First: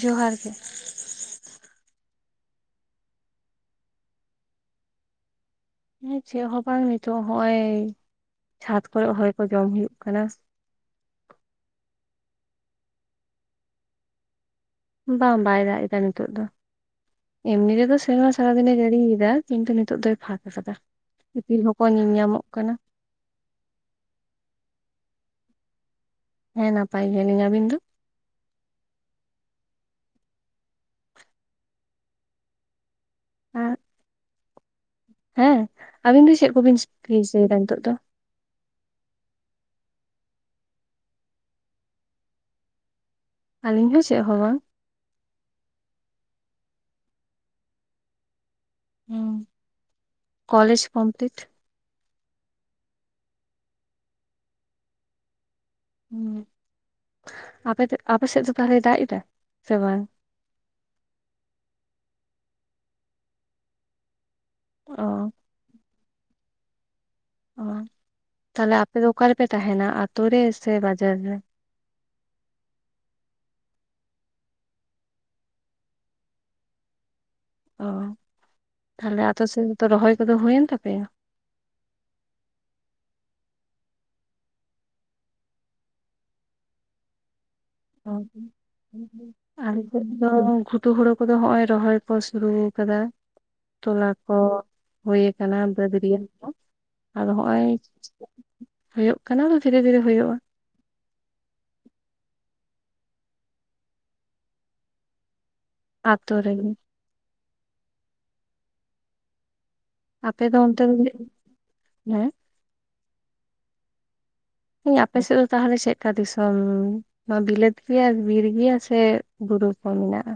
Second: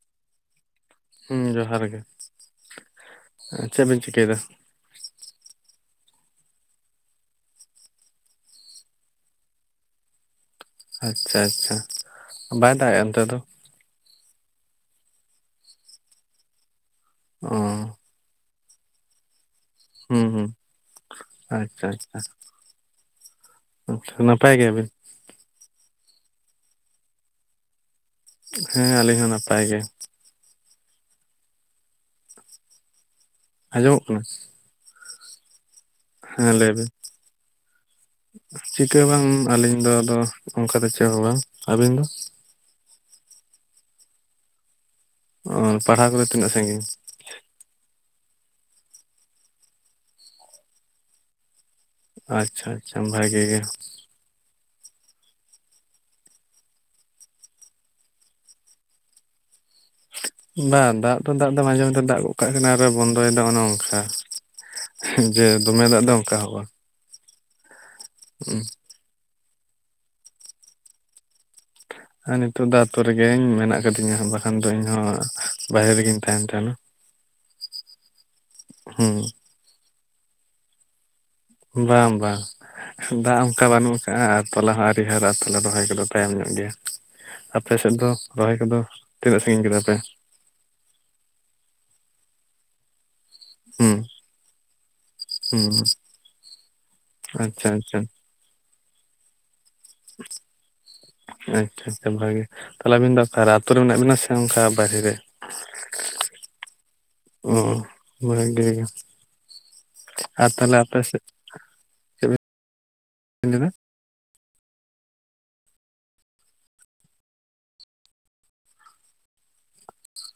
ᱡᱚᱦᱟᱨ ᱜᱮ, ᱦᱮᱸ ᱡᱚᱦᱟᱨ ᱜᱮ ᱪᱮᱫ ᱵᱤᱱ ᱪᱤᱠᱟᱹᱭᱫᱟ ᱪᱮᱫ ᱦᱚᱸ ᱵᱟᱝ ᱱᱤᱛᱚᱜ ᱦᱚᱸᱜ-ᱚᱭ ᱪᱷᱟᱸᱫᱽ ᱠᱚᱨᱮ ᱦᱚᱭ ᱠᱚ ᱡᱚᱢ ᱦᱩᱭᱩᱜ ᱠᱟᱱᱟ ᱟᱪᱪᱷᱟ ᱟᱪᱪᱷᱟ ᱵᱟᱭ ᱫᱟᱜ-ᱟ ᱚᱱᱛᱮ ᱫᱚᱼᱼ ᱵᱟᱝ ᱵᱟᱭ ᱫᱟᱜ ᱮᱫᱟ ᱱᱤᱛᱚᱜ ᱫᱚ ᱚ ᱮᱢᱱᱤ ᱨᱮᱫᱚ ᱥᱮᱨᱢᱟ ᱥᱟᱨᱟ ᱫᱤᱱᱮ ᱡᱟᱹᱲᱤᱭ ᱮᱫᱟ ᱤᱧ ᱫᱚ ᱱᱤᱛᱚᱜ ᱫᱚᱭ ᱦᱩᱸ ᱯᱷᱟᱠ ᱦᱩᱸ ᱟᱠᱟᱫᱟ ᱤᱯᱤᱞ ᱦᱚᱸᱠᱚ ᱟᱪᱪᱷᱟ ᱧᱮᱞ ᱟᱪᱪᱷᱟ ᱧᱟᱢᱚᱜ ᱠᱟᱱᱟ ᱟᱪᱪᱷᱟ ᱱᱟᱯᱟᱭ ᱜᱮᱭᱟ ᱵᱤᱱ ᱦᱮᱸ ᱱᱟᱯᱟᱭ ᱜᱮᱭᱟ ᱞᱤᱧ ᱟᱹᱵᱤᱱ ᱫᱚᱼᱼ ᱦᱮᱸ ᱟᱹᱞᱤᱧ ᱦᱚᱸ ᱱᱟᱯᱟᱭ ᱜᱮᱼᱼ ᱟᱨ ᱟᱸᱡᱚᱢᱚᱜ ᱠᱟᱱᱟ ᱦᱮᱸ ᱟᱵᱤᱱ ᱫᱚ ᱪᱮᱫ ᱦᱮᱸ ᱞᱟᱹᱭ ᱠᱚᱵᱤᱱ ᱵᱤᱱ ᱦᱤᱥᱟᱹᱭ ᱮᱫᱟ ᱱᱤᱛᱚᱜ ᱫᱚᱼᱼ ᱪᱤᱠᱟᱹ ᱦᱚᱸ ᱵᱟᱝ ᱟᱹᱞᱤᱧ ᱫᱚ ᱟᱫᱚ ᱚᱱᱠᱟ ᱫᱚ ᱪᱮᱫ ᱦᱚᱸ ᱵᱟᱝ ᱟᱹᱵᱤᱱ ᱫᱚ ᱟᱹᱞᱤᱧ ᱦᱚᱸ ᱪᱮᱫ ᱦᱚᱸ ᱵᱟᱝ ᱚ ᱯᱟᱲᱦᱟᱣ ᱠᱚᱫᱚ ᱛᱤᱱᱟᱹᱜ ᱥᱟᱺᱜᱤᱧᱼᱼ ᱚ ᱠᱚᱞᱮᱡᱽ ᱠᱚᱢᱯᱞᱤᱴᱼᱼ ᱟᱪᱪᱷᱟ ᱟᱪᱪᱷᱟ ᱵᱷᱟᱹᱜᱤ ᱜᱮ [unintelligible] ᱥᱮᱫ ᱫᱚ ᱛᱟᱦᱞᱮ ᱫᱟᱜ ᱮᱫᱟ ᱥᱮ ᱵᱟᱝ ᱵᱟ ᱫᱟᱜ ᱛᱚ ᱫᱟᱜ ᱫᱚ ᱢᱟᱡᱷᱮ ᱢᱚᱫᱽᱷᱮ ᱫᱟᱜ ᱜᱚᱫ ᱠᱟᱜ ᱠᱟᱱᱟ ᱟᱨ ᱵᱚᱱᱫᱚ ᱮᱫᱟ ᱚᱱᱮ ᱚᱝᱠᱟ ᱚ ᱡᱮ ᱫᱚᱢᱮ ᱫᱟᱜ ᱫᱚ ᱚᱱᱠᱟ ᱦᱚᱸᱼᱟ ᱚ ᱛᱟᱦᱚᱞᱮ ᱟᱯᱮ ᱫᱚ ᱚᱠᱟ ᱨᱮᱯᱮ ᱛᱟᱦᱮᱱᱟ ᱟᱛᱳ ᱨᱮ ᱥᱮ ᱵᱟᱡᱟᱨ ᱨᱮᱼᱼ ᱟᱨ ᱱᱤᱛᱚᱜ ᱫᱚ ᱟᱛᱳ ᱨᱮᱜᱮ ᱢᱮᱱᱟᱜ ᱟᱠᱟᱫᱤᱧᱟ ᱵᱟᱠᱷᱟᱱ ᱫᱚ ᱤᱧᱦᱚᱸ ᱵᱟᱦᱨᱮ ᱨᱮᱜᱮᱧ ᱛᱟᱦᱮᱱ ᱛᱟᱦᱮᱱᱟ [inaudible] ᱚ ᱦᱩᱸ ᱛᱟᱦᱚᱞᱮ ᱟᱹᱛᱩ ᱥᱮᱱ ᱫᱚ ᱛᱚ ᱨᱚᱦᱚᱭ ᱠᱚᱫᱚ ᱦᱩᱭᱮᱱ ᱛᱟᱯᱮᱭᱟ ᱵᱟᱝ ᱵᱟᱝ ᱫᱟᱜ ᱚᱱᱠᱟ ᱵᱟᱹᱱᱩᱜ ᱠᱟᱜᱼᱟ ᱟᱨ ᱛᱚᱞᱟ ᱦᱚᱸ ᱟᱣᱨᱤ ᱦᱟᱨᱟᱜᱼᱟ ᱛᱮ ᱨᱚᱦᱚᱭ ᱠᱚᱫᱚ ᱛᱟᱭᱚᱢ ᱧᱚᱜ ᱜᱮᱭᱟ ᱟᱯᱮ ᱥᱮᱫ ᱚ ᱫᱚ ᱨᱚᱦᱚᱭ ᱠᱚᱫᱚ ᱛᱤᱱᱟᱹᱜ ᱥᱟᱺᱜᱤᱧ ᱠᱮᱫᱟ ᱟᱞᱮ ᱯᱮ ᱥᱮᱫ ᱫᱚ ᱜᱷᱩᱴᱩ ᱦᱩᱲᱩ ᱠᱚᱫᱚ ᱦᱚᱸᱜ ᱚᱭ ᱨᱚᱦᱚᱭ ᱠᱚ ᱥᱩᱨᱩ ᱟᱠᱟᱫᱟ ᱦᱩᱸ ᱛᱚᱞᱟ ᱠᱚ ᱦᱩᱭ ᱟᱠᱟᱱᱟ ᱦᱩᱸ ᱵᱟᱹᱫᱽ ᱨᱮᱱ ᱫᱚ ᱟᱫᱚ ᱟᱪᱪᱷᱟ ᱦᱚᱸᱜᱼᱚᱭ ᱟᱪᱪᱷᱟ ᱦᱩᱭᱩᱜ ᱠᱟᱱᱟ ᱫᱷᱤᱨᱮ ᱫᱷᱤᱨᱮ ᱦᱩᱭᱩᱜᱼᱟ ᱟᱪᱪᱷᱟ ᱟᱪᱪᱷᱟ ᱵᱷᱟᱜᱮᱼᱼ ᱛᱟᱦᱞᱮ ᱟᱹᱵᱤᱱ ᱫᱚ ᱚᱠᱟ ᱨᱮ ᱟᱹᱛᱩ ᱨᱮ ᱢᱮᱱᱟᱜ ᱵᱤᱱᱟ ᱥᱮ ᱚᱱᱠᱟ ᱵᱟᱦᱨᱮ ᱨᱮ ᱟᱹᱛᱩ ᱨᱮ ᱜᱮᱼᱼ [unintelligible] ᱟᱯᱮ ᱟᱨ ᱫᱚ ᱛᱟᱦᱚᱞᱮ ᱚᱱᱛᱮ ᱫᱚ ᱟᱯᱮ ᱥᱮᱫ [unintelligible] ᱤ ᱟᱯᱮ ᱥᱮᱫ ᱫᱚ ᱛᱟᱦᱚᱞᱮ ᱪᱮᱫ ᱞᱮᱠᱟ ᱫᱤᱥᱚᱢᱼᱼ ᱱᱚᱣᱟ ᱵᱤᱞᱟᱹᱛ ᱜᱮᱭᱟ ᱵᱤᱨ ᱜᱮᱭᱟ ᱥᱮ ᱵᱩᱨᱩ ᱠᱚ ᱢᱮᱱᱟᱜᱼᱟ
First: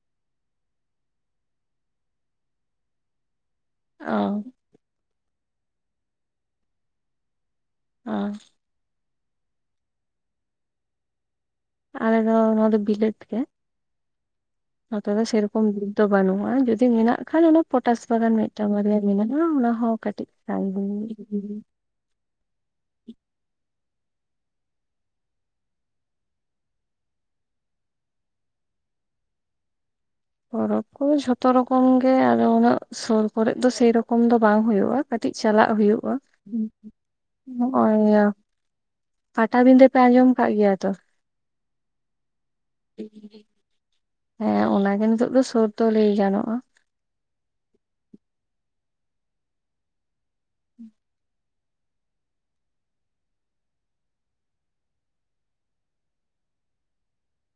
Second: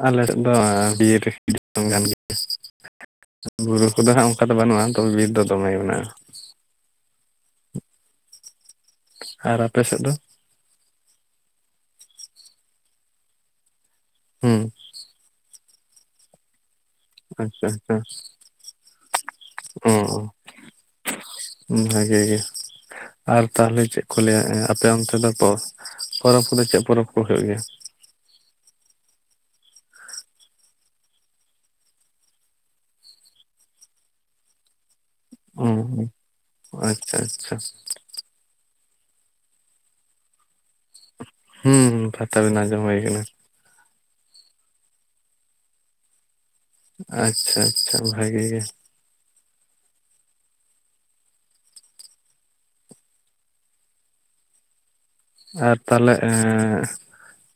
ᱟᱞᱮ ᱥᱮᱫ ᱫᱚ [unintelligible] ᱵᱩᱨᱩ ᱠᱚᱫᱚ ᱦᱟᱸᱜ ᱚ ᱚᱱᱠᱟ ᱫᱚ ᱵᱟᱹᱱᱩᱜᱼᱟ ᱛᱚᱵᱮ ᱵᱤᱨ ᱫᱚ ᱫᱚᱢᱮ ᱢᱮᱱᱟᱜᱼᱟ ᱟᱨ, ᱟᱨ ᱟᱯᱮ ᱥᱮᱫ ᱫᱚ? ᱟᱞᱮ ᱫᱚ ᱱᱚᱣᱟ ᱫᱚ ᱵᱤᱞᱟᱹᱛ ᱜᱮ ᱾ ᱦᱮᱸ, ᱱᱚᱛᱮ ᱫᱚ ᱥᱮᱨᱚᱠᱚᱢ ᱫᱤᱠ ᱫᱚ ᱵᱟᱹᱱᱩᱜᱼᱟ, ᱡᱩᱫᱤ ᱢᱮᱱᱟᱜ ᱠᱷᱟᱱ ᱚᱱᱟ ᱟᱪᱪᱷᱟ ᱟᱪᱪᱷᱟ ᱯᱚᱴᱟᱥ ᱵᱟᱜᱟᱱ ᱢᱤᱫᱴᱟᱝ ᱢᱟᱨᱭᱟ ᱢᱮᱱᱟᱜᱼᱟ, ᱚᱱᱟ ᱚ ᱦᱚᱸ ᱠᱟᱹᱴᱤᱡ ᱢᱟᱨᱟᱝ ᱵᱷᱟᱜᱮ ᱜᱮ, ᱟᱨ ᱛᱟᱦᱞᱮ ᱪᱮᱫ ᱠᱚ ᱞᱟᱹᱭᱟ ᱟᱯᱮ ᱚᱱᱛᱮ ᱫᱚ ᱯᱚᱨᱚᱵᱽ ᱠᱚᱫᱚ ᱪᱮᱫ ᱯᱚᱨᱚᱵᱽ ᱠᱚ ᱦᱩᱭᱩᱜ ᱜᱮᱭᱟ? ᱯᱚᱨᱚᱵᱽ ᱠᱚ ᱡᱷᱚᱛᱚ ᱨᱚᱠᱚᱢ ᱜᱮ᱾ ᱩᱱᱟᱹᱜ ᱥᱩᱨ ᱠᱚᱨᱮ ᱫᱚ ᱥᱮᱨᱚᱠᱚᱢ ᱫᱚ ᱵᱟᱝ ᱦᱳᱭᱳᱜᱼᱟ᱾ ᱠᱟᱹᱴᱤᱡ ᱪᱟᱞᱟᱜ ᱦᱩᱭᱩᱜᱼᱟ, ᱚ ᱟᱪᱪᱷᱟ ᱟᱪᱪᱷᱟ ᱱᱚᱜᱼᱚᱭ ᱯᱟᱴᱟᱵᱤᱸᱫᱟᱹ ᱯᱮ ᱟᱸᱡᱚᱢᱟᱠᱟᱜ ᱜᱮᱭᱟ? ᱛᱚ ᱦᱮᱸ, ᱯᱟᱛᱟ ᱵᱤᱰᱟᱹ ᱟᱸᱡᱚᱢ ᱦᱩᱭ ᱠᱟᱱᱟ᱾ ᱦᱮᱸ ᱚᱱᱟᱜᱮ ᱱᱤᱛᱚᱜ ᱫᱚ ᱥᱩᱨ ᱫᱚ ᱞᱟᱹᱭ ᱜᱟᱱᱚᱜᱼᱟ ᱾ ᱟᱪᱪᱷᱟ ᱟᱪᱪᱷᱟ ᱵᱷᱟᱜᱤ ᱜᱮ᱾ ᱟᱨ ᱛᱟᱦᱚᱞᱮ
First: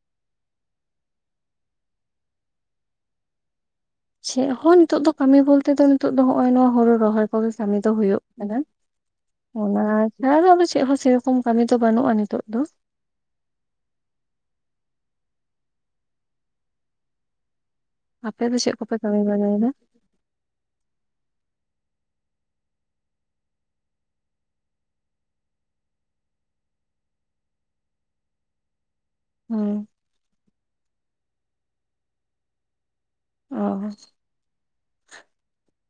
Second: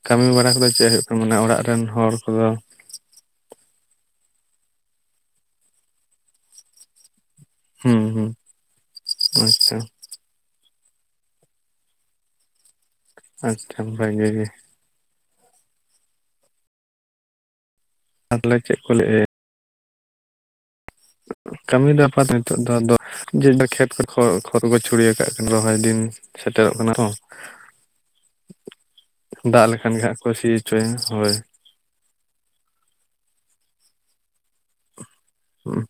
ᱠᱟᱹᱢᱤ ᱵᱟᱲᱟ ᱠᱚᱫᱚ ᱪᱮᱫ ᱦᱩᱭᱩᱜ ᱠᱟᱱᱟ? ᱚᱲᱟᱜ ᱨᱮᱱ ᱦᱚᱲ ᱠᱚᱫᱚ ᱪᱮᱫ ᱦᱚᱸ ᱱᱤᱛᱚᱜ ᱫᱚ ᱠᱟᱹᱢᱤ ᱵᱚᱞᱛᱮ ᱫᱚ ᱱᱤᱛ ᱫᱚ ᱱᱚᱜᱼᱚᱭ ᱱᱚᱣᱟ ᱦᱩᱲᱩ ᱨᱚᱦᱚᱭ᱾ ᱚ ᱠᱚᱜᱮ ᱠᱟᱹᱢᱤ ᱫᱚ ᱦᱩᱸ ᱦᱩᱭᱩᱜ ᱦᱩᱸ ᱠᱟᱱᱟ, ᱟᱪᱪᱷᱟ ᱚᱱᱟ [unintelligible] ᱫᱚ ᱟᱫᱚ ᱪᱮᱫ ᱦᱚᱸ ᱥᱮᱨᱚᱠᱚᱢ ᱠᱟᱹᱢᱤ ᱫᱚ ᱵᱟᱹᱱᱩᱜᱼᱟ ᱱᱤᱛᱚᱜ ᱫᱚ ᱾ ᱟᱪᱪᱷᱟ ᱵᱷᱟᱜᱮ ᱜᱮ ᱾ ᱟᱯᱮ ᱛᱟᱦᱚᱞᱮ ᱫᱚ ᱪᱮᱫ ᱠᱚ ᱠᱚᱯᱮ ᱠᱟᱹᱢᱤ ᱞᱟᱹᱭ ᱵᱟᱲᱟᱭ ᱫᱟ? ᱠᱟᱹᱢᱤ ᱫᱚ ᱟᱯᱟᱛᱚᱛᱚ ᱱᱤᱛᱚᱜ ᱫᱚ ᱠᱷᱮᱛ ᱠᱚ ᱠᱷ ᱠᱷᱚᱛ ᱠᱚ ᱪᱷᱩᱲᱤᱭᱟ ᱟᱠᱟᱫ ᱨᱚᱦᱚᱭ ᱫᱤᱱ, ᱥᱮᱴᱮᱨᱚᱜ ᱠᱟᱱᱟ ᱛᱚ, ᱫᱟᱜ ᱦᱮᱸ ᱞᱮᱠᱷᱟᱱ ᱜᱮ ᱦᱟᱸᱜ ᱠᱚ ᱥᱤ ᱦᱚᱪᱚᱭᱟ, ᱦᱳᱭ ᱾ ᱚᱻ ᱦᱮᱸ,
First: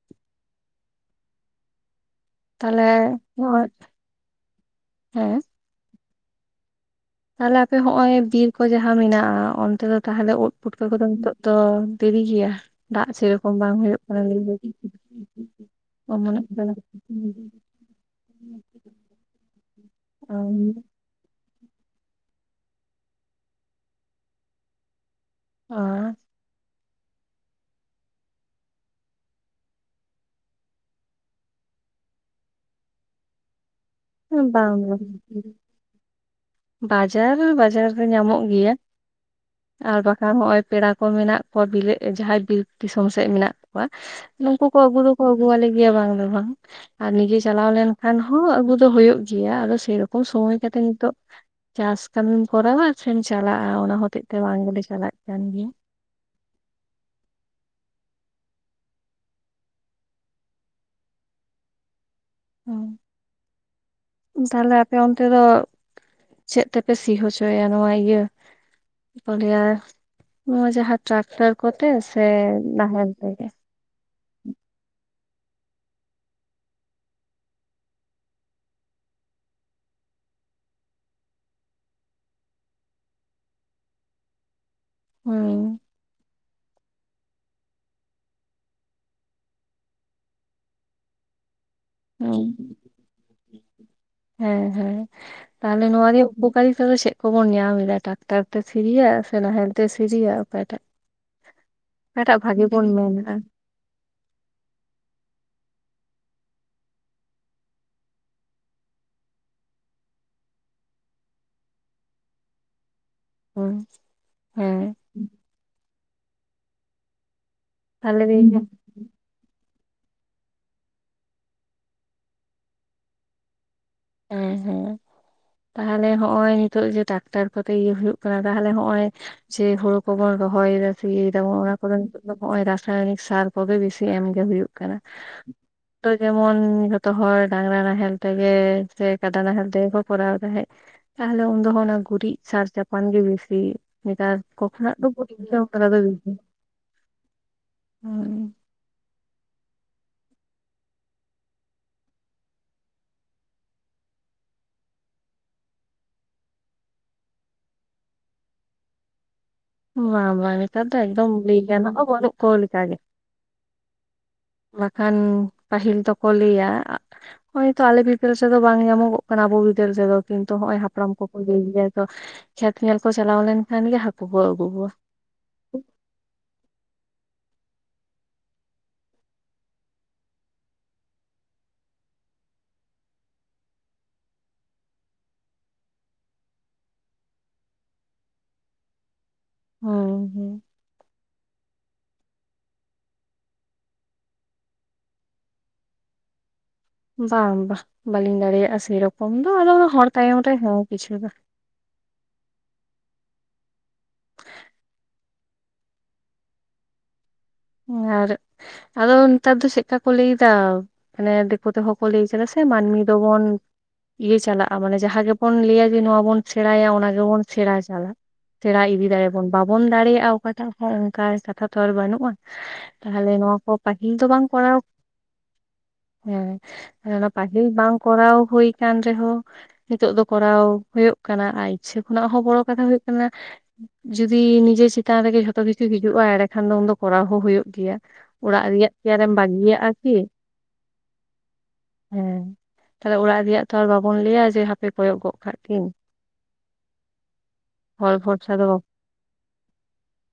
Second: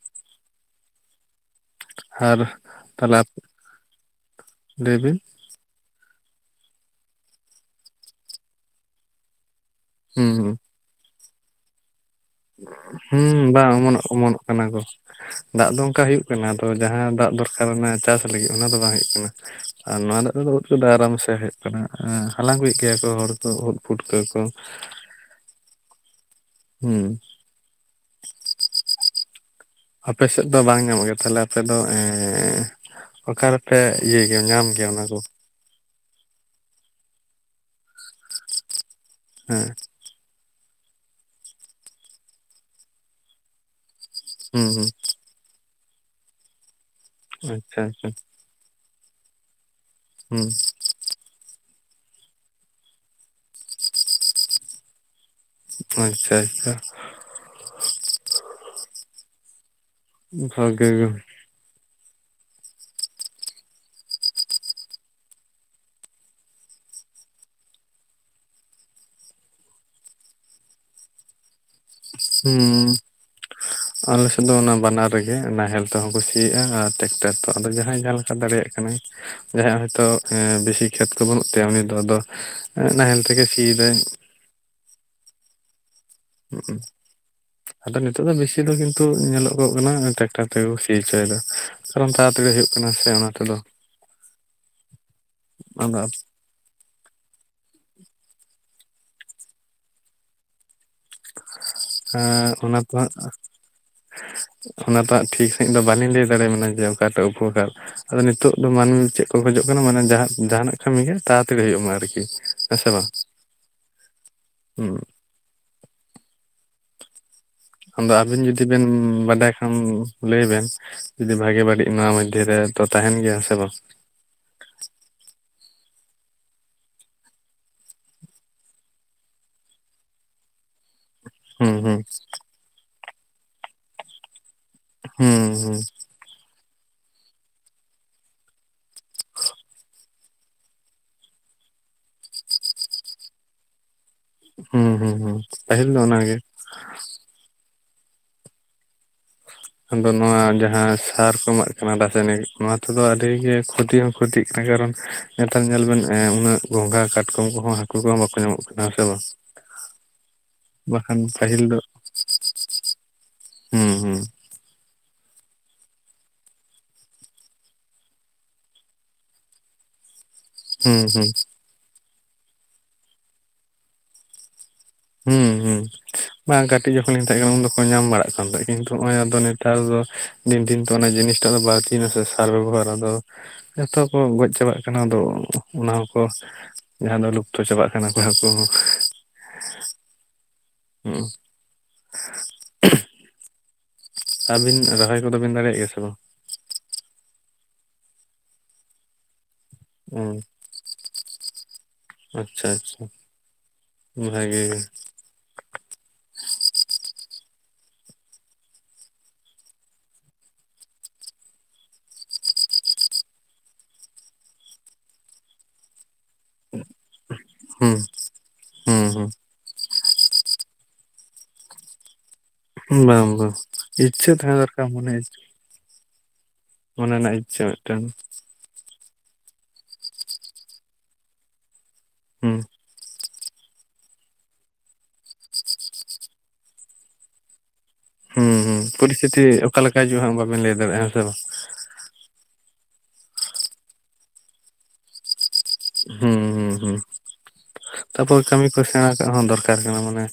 ᱟᱨ ᱛᱟᱦᱚᱞᱮ ᱛᱟᱞᱦᱮ ᱱᱚᱜᱼᱚᱭ ᱞᱟᱹᱭ ᱵᱤᱱ ᱦᱮᱸ ᱛᱟᱦᱚᱞᱮ ᱟᱯᱮ ᱦᱚᱸᱜ ᱚᱭ ᱵᱤᱨ ᱠᱚ ᱡᱟᱦᱟᱸ ᱢᱮᱱᱟᱜᱼᱟ, ᱚᱱᱛᱮ ᱫᱚ ᱛᱟᱦᱚᱞᱮ ᱦᱩᱸ ᱩᱫ, ᱯᱩᱴᱠᱟᱹ ᱠᱚᱫᱚ ᱱᱤᱛᱚᱜ ᱫᱚ ᱫᱮᱨᱤ ᱜᱮᱭᱟ ᱫᱟᱜ ᱦᱩᱸ ᱥᱮᱨᱚᱠᱚᱢ ᱵᱟᱝ ᱦᱩᱭᱩᱜ ᱚᱢᱚᱱᱚᱜ ᱞᱟᱹᱭ ᱚᱢᱚᱱᱚᱜ ᱠᱟᱱᱟ ᱫᱟᱹᱧ ᱠᱚ, ᱫᱟᱜ ᱫᱚ ᱚᱱᱠᱟ ᱦᱩᱭᱩᱜ ᱠᱟᱱᱟ᱾ ᱛᱚ ᱡᱟᱦᱟᱸ ᱫᱟᱜ ᱫᱚᱨᱠᱟᱨ ᱚᱱᱟ ᱪᱟᱥ ᱞᱟᱹᱜᱤᱫ ᱚᱱᱟ ᱫᱚ ᱵᱟᱝ ᱦᱩᱭᱩᱜ ᱠᱟᱱᱟ ᱟᱨ ᱱᱚᱣᱟ ᱫᱟᱜ ᱛᱮ ᱫᱚ [unintelligible] ᱾ ᱫᱟ ᱟᱨᱟᱢ ᱥᱮ ᱦᱮᱡ ᱠᱟᱱᱟ, ᱦᱟᱞᱟᱝ ᱟᱜᱩᱭᱮᱜ ᱜᱮᱭᱟ ᱠᱚ ᱦᱚᱲ ᱠᱚ ᱩᱫ, ᱯᱷᱩᱴᱠᱟᱹ ᱠᱚ ᱾ ᱟᱨ, ᱦᱩᱸ, ᱟᱯᱮᱥᱮᱜ ᱫᱚ ᱵᱟᱝ ᱧᱟᱢᱚᱜ ᱜᱮᱭᱟ ᱛᱟᱦᱚᱞᱮ᱾ ᱟᱯᱮᱫᱚ ᱮ ᱚᱠᱟ ᱨᱮᱯᱮ? ᱤᱭᱟᱹ ᱜᱮᱭᱟ ᱧᱟᱢ ᱵᱟᱝ ᱜᱮᱭᱟ ᱚᱱᱟ ᱵᱟᱝ ᱠᱚ ᱾ ᱵᱟᱡᱟᱨ, ᱵᱟᱡᱟᱨ ᱨᱮ ᱧᱟᱢᱚᱜ ᱜᱮᱭᱟ ᱾ ᱦᱮᱸ, ᱟᱨ ᱵᱟᱠᱷᱟᱱ ᱦᱚᱸᱜᱼᱚᱭ ᱯᱮᱲᱟ ᱠᱚ ᱢᱮᱱᱟᱜ ᱠᱚᱣᱟ ᱵᱤᱞᱮᱜ ᱡᱟᱦᱟᱸᱭ ᱵᱤᱨ ᱫᱤᱥᱚᱢ ᱥᱮᱜ ᱢᱮᱱᱟᱜ ᱠᱚᱣᱟ, ᱩᱝᱠᱩ ᱦᱩᱸ ᱠᱚ ᱟᱹᱜᱩ ᱫᱚᱠᱚ ᱟᱹᱜᱩᱣᱟᱞᱮ ᱜᱮᱭᱟ ᱵᱟᱝ ᱫᱚ ᱵᱟᱝ ᱾ ᱟᱨ ᱱᱤᱡᱮ ᱦᱩᱸ ᱪᱟᱞᱟᱣ ᱟᱪᱪᱷᱟ ᱟᱪᱪᱷᱟ ᱞᱮᱱᱠᱷᱟᱱ ᱦᱚᱸ ᱟᱹᱜᱩ ᱫᱚ ᱦᱳᱭᱳᱜ ᱜᱮᱭᱟ᱾ ᱟᱫᱚ ᱥᱮᱨᱚᱠᱚᱢ ᱦᱩᱸ ᱥᱚᱢᱚᱭ ᱠᱟᱛᱮᱜ ᱱᱤᱛᱚᱜ ᱪᱟᱥ ᱠᱟᱹᱢᱤᱢ ᱠᱚᱨᱟᱣᱟ ᱥᱮᱢ ᱪᱟᱞᱟᱜᱼᱟ, ᱚᱱᱟ ᱦᱚᱛᱮᱜ ᱛᱮ ᱵᱟᱝ ᱜᱮᱞᱮ ᱪᱟᱞᱟᱜ ᱠᱟᱱ ᱜᱮᱭᱟ ᱾ ᱟᱪᱪᱷᱟ ᱟᱪᱪᱷᱟ, ᱵᱷᱟᱜᱮ ᱜᱮ᱾ [inaudible] ᱛᱟᱦᱞᱮ ᱟᱯᱮ ᱚᱱᱛᱮ ᱫᱚ ᱪᱮᱫ ᱛᱮᱯᱮ ᱥᱤ ᱦᱚᱪᱚᱭᱟ? ᱱᱚᱣᱟ ᱤᱭᱟᱹ ᱛᱟᱦᱚᱞᱮ ᱱᱚᱣᱟ ᱡᱟᱦᱟᱸ ᱴᱨᱟᱠᱴᱟᱨ ᱠᱚᱛᱮ ᱥᱮ ᱦᱩᱸ ᱱᱟᱦᱮᱞ ᱛᱮᱜᱮ ᱟᱞᱮ ᱥᱮᱫ ᱫᱚ ᱚᱱᱟ ᱵᱟᱱᱟᱨ ᱨᱮᱜᱮ ᱱᱟᱦᱮᱞ ᱛᱮᱦᱚᱸ ᱠᱩ ᱥᱤᱭᱟᱜᱼᱟ ᱟᱨ ᱴᱮᱠᱴᱟᱨ ᱛᱮᱦᱚᱸ ᱟᱫᱚ ᱡᱟᱦᱟᱸᱭ ᱡᱟᱦᱟᱸ ᱞᱮᱠᱟ ᱫᱟᱲᱮᱭᱟᱜ ᱠᱟᱱᱟᱭ ᱾ ᱡᱟᱦᱟᱸᱭᱟᱜ ᱦᱳᱭᱛᱳ ᱵᱮᱥᱤ ᱠᱷᱮᱛ ᱠᱚ ᱵᱟᱹᱱᱩᱜ ᱛᱟᱭᱟ ᱩᱱᱤ ᱫᱚ ᱟᱫᱚ ᱱᱟᱦᱮᱞ ᱛᱮᱜᱮ ᱥᱤᱭᱮᱫᱟᱹᱭ ᱾ ᱦᱩᱸ [unintelligible] ᱟᱫᱚ ᱱᱤᱛᱚᱜ ᱫᱚ ᱵᱮᱥᱤ ᱫᱚ ᱠᱤᱱᱛᱩ ᱧᱮᱞᱚᱜᱚᱜ ᱠᱟᱱᱟ ᱴᱨᱟᱠᱴᱟᱨ ᱛᱮᱜᱮ ᱠᱚ ᱥᱤ ᱦᱚᱪᱚᱭ ᱮᱫᱟ ᱾ ᱦᱮᱸ ᱦᱮᱸ ᱛᱟᱦᱚᱞᱮ ᱟᱫᱚ ᱱᱚᱣᱟ ᱩᱯᱚᱠᱟᱨᱤᱛᱟ ᱫᱚ ᱪᱮᱜ ᱠᱚᱵᱚᱱ ᱧᱟᱢ ᱮᱫᱟ ᱴᱟᱠᱴᱟᱨ ᱛᱮ ᱥᱤᱨᱤᱭᱟᱜ ᱥᱮ ᱱᱟᱦᱮᱞ ᱛᱮ ᱥᱤᱨᱤᱭᱟᱜ ᱚᱠᱚᱴᱟᱜ? ᱚᱠᱟᱴᱟᱜ ᱵᱷᱟᱜᱮ ᱵᱚᱱ ᱢᱮᱱᱮᱫᱟ ᱚᱱᱟᱴᱟᱜ ᱴᱷᱤᱠ ᱥᱟᱺᱦᱤᱡ ᱫᱚ ᱵᱟᱹᱞᱤᱧ ᱞᱟᱹᱭ ᱫᱟᱲᱮᱭᱟ ᱵᱮᱱᱟ ᱡᱮ ᱚᱠᱟᱴᱟᱜ ᱩᱯᱚᱠᱟᱨ ᱟᱫᱚ ᱱᱤᱛᱚᱜ ᱫᱚ ᱢᱟᱹᱱᱢᱤ ᱪᱮᱜ ᱠᱚ ᱠᱷᱚᱡᱚᱜ ᱠᱟᱱᱟ ᱢᱟᱱᱮ ᱡᱟᱦᱟ ᱡᱟᱦᱟᱱᱟᱜ ᱠᱟᱹᱢᱤ ᱜᱮ ᱛᱟᱲᱟᱛᱟᱲᱤ ᱦᱩᱭᱩᱜ ᱢᱟ ᱟᱨᱠᱤ ᱾ ᱦᱮᱸᱥᱮ ᱵᱟᱝ, ᱦᱩᱸ ᱦᱮᱸ ᱟᱫᱚ ᱛᱟᱦᱞᱮ ᱟᱵᱤᱱ ᱫᱤᱧ ᱡᱩᱫᱤ ᱵᱮᱱ ᱵᱟᱰᱟᱭ ᱠᱷᱟᱱ ᱞᱟᱹᱭ ᱵᱮᱱ ᱡᱩᱫᱤ ᱵᱷᱟᱜᱮ ᱵᱟᱹᱲᱤᱡ ᱱᱚᱣᱟ ᱢᱚᱫᱽᱫᱷᱮ ᱨᱮ ᱛᱚ ᱛᱟᱦᱮᱱ ᱜᱮᱭᱟ ᱥᱮ ᱵᱟᱝ? [unintelligible] ᱛᱟᱦᱚᱞᱮ ᱦᱚᱜᱼᱚᱭ ᱱᱤᱛᱚᱜ ᱡᱮ ᱴᱟᱠᱴᱟᱨ ᱠᱚᱛᱮ ᱤᱭᱟᱹ ᱦᱩᱭᱩᱜ ᱠᱟᱱᱟ ᱛᱟᱦᱚᱞᱮ ᱦᱚᱜᱼᱚᱭ ᱡᱮ ᱦᱳᱲᱳ ᱠᱚᱵᱚᱱ ᱨᱚᱦᱚᱭ ᱫᱟ, ᱥᱤᱭᱮᱫᱟ ᱵᱚᱱ ᱦᱩᱸ ᱚᱱᱟ ᱠᱚᱫᱚ ᱦᱩᱸ ᱱᱤᱛᱚᱜ ᱫᱚ ᱦᱚᱜᱼᱚᱭ ᱨᱟᱥᱟᱭᱚᱱᱤᱠ ᱥᱟᱨ ᱠᱚᱜᱮ ᱵᱤᱥᱤ ᱮᱢ ᱜᱮ ᱦᱩᱭᱩᱜ ᱠᱟᱱᱟ ᱦᱩᱸ ᱦᱩᱸ ᱾ ᱛᱚ ᱡᱮᱢᱚᱱ ᱡᱷᱚᱛᱚ ᱦᱚᱲ ᱰᱟᱝᱨᱟ ᱱᱟᱦᱮᱞ ᱛᱮᱜᱮ ᱥᱮ ᱠᱟᱰᱟ ᱱᱟᱦᱮᱞ ᱛᱮᱜᱮ ᱠᱚ ᱠᱚᱨᱟᱣ ᱛᱟᱦᱮᱸᱜ, ᱛᱟᱦᱚᱞᱮ ᱩᱱ ᱫᱚ ᱦᱚᱸᱱᱟ ᱜᱩᱨᱤᱡ ᱥᱟᱨ ᱪᱟᱯᱟᱱ ᱜᱮ ᱵᱤᱥᱤ, ᱱᱮᱛᱟᱨ ᱠᱚ ᱦᱩᱸ ᱠᱷᱚᱱᱟᱜ ᱫᱚ ᱦᱩᱸ ᱦᱩᱸ ᱜᱩᱨᱤᱡ ᱫᱚ ᱩᱯᱠᱟᱨᱟ ᱯᱟᱹᱦᱤᱞ ᱫᱚ ᱵᱤᱥᱤ ᱚᱱᱟᱜᱮ [inaudible] ᱦᱩᱸ ᱟᱫᱚ ᱱᱚᱣᱟ ᱡᱟᱦᱟᱸ ᱥᱟᱨ ᱠᱚ ᱮᱢᱟᱜ ᱠᱟᱱᱟ ᱨᱟᱥᱟᱭᱱᱤᱠ ᱱᱚᱣᱟ ᱛᱮᱫᱚ ᱟᱹᱰᱤᱜᱮ ᱠᱷᱚᱛᱤ ᱦᱚᱸ [unintelligible] ᱠᱟᱨᱚᱱ ᱱᱮᱛᱟᱨ ᱧᱮᱞ ᱵᱮᱱ ᱮᱸ ᱩᱱᱟᱹᱜ ᱜᱚᱸᱜᱷᱟ ᱠᱟᱴᱠᱚᱢ ᱠᱚᱦᱚᱸ ᱦᱟᱹᱠᱩ ᱠᱚᱦᱚᱸ ᱵᱟᱠᱚ ᱧᱟᱢᱚᱜ ᱠᱟᱱᱟ ᱥᱮ ᱵᱟᱝ ᱾ ᱵᱟᱝ ᱵᱟᱝ ᱱᱮᱛᱟᱨ ᱫᱚ ᱮᱠᱫᱚᱢ ᱞᱟᱹᱭ ᱫᱚ ᱜᱟᱱᱚᱜᱼᱟ ᱵᱟᱹᱱᱩᱜ ᱠᱚ ᱞᱮᱠᱟ ᱜᱮ ᱾ ᱦᱩᱸ ᱦᱩᱸ ᱾ ᱵᱟᱠᱷᱟᱱ ᱯᱟᱹᱦᱤᱞ ᱫᱚᱠᱚ ᱞᱮᱭᱟ ᱦᱳᱭ ᱛᱚ ᱟᱞᱮ ᱵᱤᱫᱟᱹᱞ ᱥᱮ ᱫᱚ ᱵᱟᱝ ᱧᱟᱢᱚᱜᱚᱜ ᱠᱟᱱᱟ ᱟᱵᱚ ᱵᱤᱫᱟᱹᱞ ᱛᱮ ᱫᱚ ᱾ ᱠᱤᱱᱛᱩ ᱦᱚᱜ ᱚᱭ ᱦᱩᱸ ᱦᱟᱯᱲᱟᱢ ᱦᱩᱸ ᱠᱚᱠᱚ ᱞᱮᱭ ᱜᱮᱭᱟ ᱛᱚ ᱠᱷᱮᱛ ᱧᱮᱞ ᱠᱚ ᱪᱟᱞᱟᱣ ᱞᱮᱱᱠᱷᱟᱱ ᱜᱮ ᱦᱟᱠᱩ ᱠᱚ ᱟᱹᱜᱩ ᱠᱚᱣᱟ ᱾ ᱦᱩᱸ ᱦᱩᱸ ᱵᱟᱝ ᱠᱟᱹᱴᱤᱡ ᱡᱚᱠᱷᱚᱱ ᱞᱤᱧ ᱛᱟᱦᱮᱸ ᱠᱟᱱᱟ ᱩᱱ ᱫᱚᱠᱚ ᱧᱟᱢ ᱵᱟᱲᱟᱜ ᱠᱟᱱ ᱛᱟᱦᱮᱸᱜ, ᱠᱤᱱᱛᱩ ᱦᱚᱜᱼᱚᱭ ᱟᱫᱚ ᱱᱮᱛᱟᱨ ᱫᱚ ᱫᱤᱱ ᱫᱤᱱ ᱛᱮ ᱚᱱᱟ ᱡᱤᱱᱤᱥᱴᱟᱜ ᱫᱚ ᱵᱟᱲᱛᱤᱭ ᱱᱟᱥᱮ ᱥᱟᱨ ᱵᱮᱵᱚᱦᱟᱨ, ᱟᱫᱚ ᱡᱚᱛᱚ ᱠᱚ ᱜᱚᱡ ᱪᱟᱵᱟᱜ ᱠᱟᱱᱟ ᱟᱫᱚ ᱚᱱᱟ ᱦᱚᱸᱠᱚ ᱡᱟᱦᱟᱸ ᱫᱚ ᱞᱩᱯᱛᱚ ᱪᱟᱵᱟᱜ ᱠᱟᱱᱟ ᱠᱚ ᱦᱟᱠᱩ ᱦᱚᱸ ᱦᱩᱸᱦᱩᱸ ᱦᱩᱸ ᱟᱹᱵᱤᱱ ᱨᱚᱦᱚᱭ ᱠᱚᱫᱚ ᱵᱤᱱ ᱫᱟᱲᱮᱭᱟᱜ ᱜᱮᱭᱟ ᱥᱮ ᱵᱟᱝ? ᱵᱟᱝ ᱵᱟᱝ ᱵᱟᱹᱞᱤᱧ ᱫᱟᱲᱮᱭᱟᱜᱼᱟ ᱥᱮᱤᱨᱚᱠᱚᱢ ᱫᱚ ᱟᱫᱚ ᱦᱚᱲ ᱚ ᱛᱟᱭᱚᱢ ᱨᱮ ᱦᱚᱸ ᱠᱤᱪᱷᱩ ᱫᱚ ᱟᱪᱪᱷᱟ ᱟᱪᱪᱷᱟ ᱵᱷᱟᱜᱮ ᱜᱮ ᱟᱨ ᱟᱫᱚ ᱱᱮᱛᱟᱨ ᱫᱚ ᱪᱮᱫᱠᱟ ᱠᱚ ᱞᱟᱹᱭ ᱫᱟ ᱢᱟᱱᱮ ᱫᱤᱠᱩ ᱛᱮᱦᱚᱸ ᱠᱚ ᱞᱟᱹᱭ ᱠᱟᱫᱟ ᱥᱮ ᱢᱟᱹᱱᱢᱤ ᱫᱚᱢᱚᱱ ᱤᱭᱟᱹ ᱪᱟᱞᱟᱜᱼᱟ ᱢᱟᱱᱮ ᱡᱟᱦᱟᱸ ᱜᱮᱵᱚᱱ ᱞᱟᱹᱭᱟ ᱡᱮ ᱱᱚᱣᱟ ᱵᱚᱱ ᱥᱮᱬᱟᱭᱟ ᱚᱱᱟ ᱜᱮᱵᱚᱱ ᱥᱮᱬᱟ ᱦᱩᱸ ᱪᱟᱞᱟᱜ ᱥᱮᱬᱟ ᱤᱫᱤ ᱦᱩᱸ ᱫᱟᱲᱮᱭᱟ ᱵᱚᱱ ᱵᱟᱵᱚᱱ ᱫᱟᱲᱮᱭᱟᱜᱼᱟ ᱚᱠᱟᱴᱟᱜ ᱦᱚᱸ ᱚᱱᱠᱟ ᱠᱟᱛᱷᱟ ᱛᱚᱨ ᱵᱟᱹᱱᱩᱜᱼᱟ ᱾ ᱦᱩᱸ ᱵᱟᱝ ᱛᱟᱦᱚᱞᱮ ᱵᱟᱝ ᱱᱚᱣᱟ ᱠᱚ ᱯᱟᱹᱦᱤᱞ ᱫᱚ ᱤᱪᱪᱷᱟᱹ ᱵᱟᱝ ᱛᱟᱦᱮᱸ ᱠᱚᱨᱟᱣ ᱫᱚᱨᱠᱟᱨ ᱢᱚᱱᱮ ᱦᱮᱸ ᱢᱚᱱᱮ ᱚᱱᱟ ᱨᱮᱱᱟᱜ ᱤᱪᱪᱷᱟᱹ ᱯᱟᱦᱤᱞ ᱵᱟᱝ ᱢᱤᱫᱴᱟᱝ ᱠᱚᱟᱣ ᱦᱩᱭᱼᱼ ᱠᱟᱱ ᱨᱮᱦᱚᱸ ᱱᱤᱛᱚᱜ ᱫᱚ ᱠᱚᱨᱟᱣ ᱦᱩᱭᱩᱜ ᱠᱟᱱᱟ ᱤᱪᱪᱷᱟᱹ ᱠᱷᱚᱱᱟᱜ ᱦᱚᱸ ᱦᱩᱸ ᱵᱚᱲᱚ ᱠᱟᱛᱷᱟ ᱦᱩᱭᱩᱜ ᱠᱟᱱᱟᱼᱼ ᱡᱩᱫᱤ ᱱᱤᱡᱮ ᱪᱮᱛᱟᱱ ᱨᱮᱜᱮ ᱡᱷᱚᱛᱚ ᱠᱤᱪᱷᱩ ᱦᱤᱡᱩᱜᱼᱟ ᱮᱸᱰᱮ ᱠᱷᱟᱱ ᱫᱚ ᱩᱱ ᱫᱚ ᱠᱚᱨᱟᱣ ᱦᱚᱸ ᱦᱩᱭᱩᱜ ᱜᱮᱭᱟ᱾ ᱦᱩᱸ ᱚᱲᱟᱜ ᱦᱩᱸ ᱨᱮᱭᱟᱜ ᱠᱤ ᱟᱨᱮᱢ ᱯᱚᱨᱤᱥᱛᱷᱤᱛᱤ ᱵᱟᱜᱤᱭᱟᱜᱼᱟ ᱚᱠᱟᱞᱮᱠᱟ ᱠᱤᱼᱼ ᱦᱤᱡᱩᱜᱼᱟ ᱦᱟᱸᱜ ᱵᱟᱵᱮᱱ ᱞᱟᱹᱭ ᱫᱟᱲᱮᱭᱟᱜᱼᱟ ᱦᱮᱸ ᱥᱮ ᱵᱟᱝ ᱦᱮᱸ ᱛᱟᱦᱚᱞᱮ ᱚᱲᱟᱜ ᱨᱮᱭᱟᱜ ᱛᱚ ᱵᱟᱵᱚᱱ ᱞᱟᱹᱭᱟ ᱡᱮ ᱦᱟᱯᱮ ᱠᱚᱭᱚᱜ ᱜᱚᱜ ᱠᱟᱜ ᱠᱤᱱᱼᱼ ᱦᱩᱸ ᱦᱩᱸ ᱦᱩᱸ ᱦᱚᱲ ᱛᱟᱨᱯᱚᱨ ᱵᱷᱚᱨᱥᱟ ᱠᱟᱹᱢᱤ ᱫᱚ ᱠᱚ ᱥᱮᱬᱟ ᱠᱟᱜ ᱦᱚᱸ ᱫᱚᱨᱠᱟᱨᱼᱼ ᱟᱨ ᱠᱟᱱᱟ ᱢᱟᱱᱮ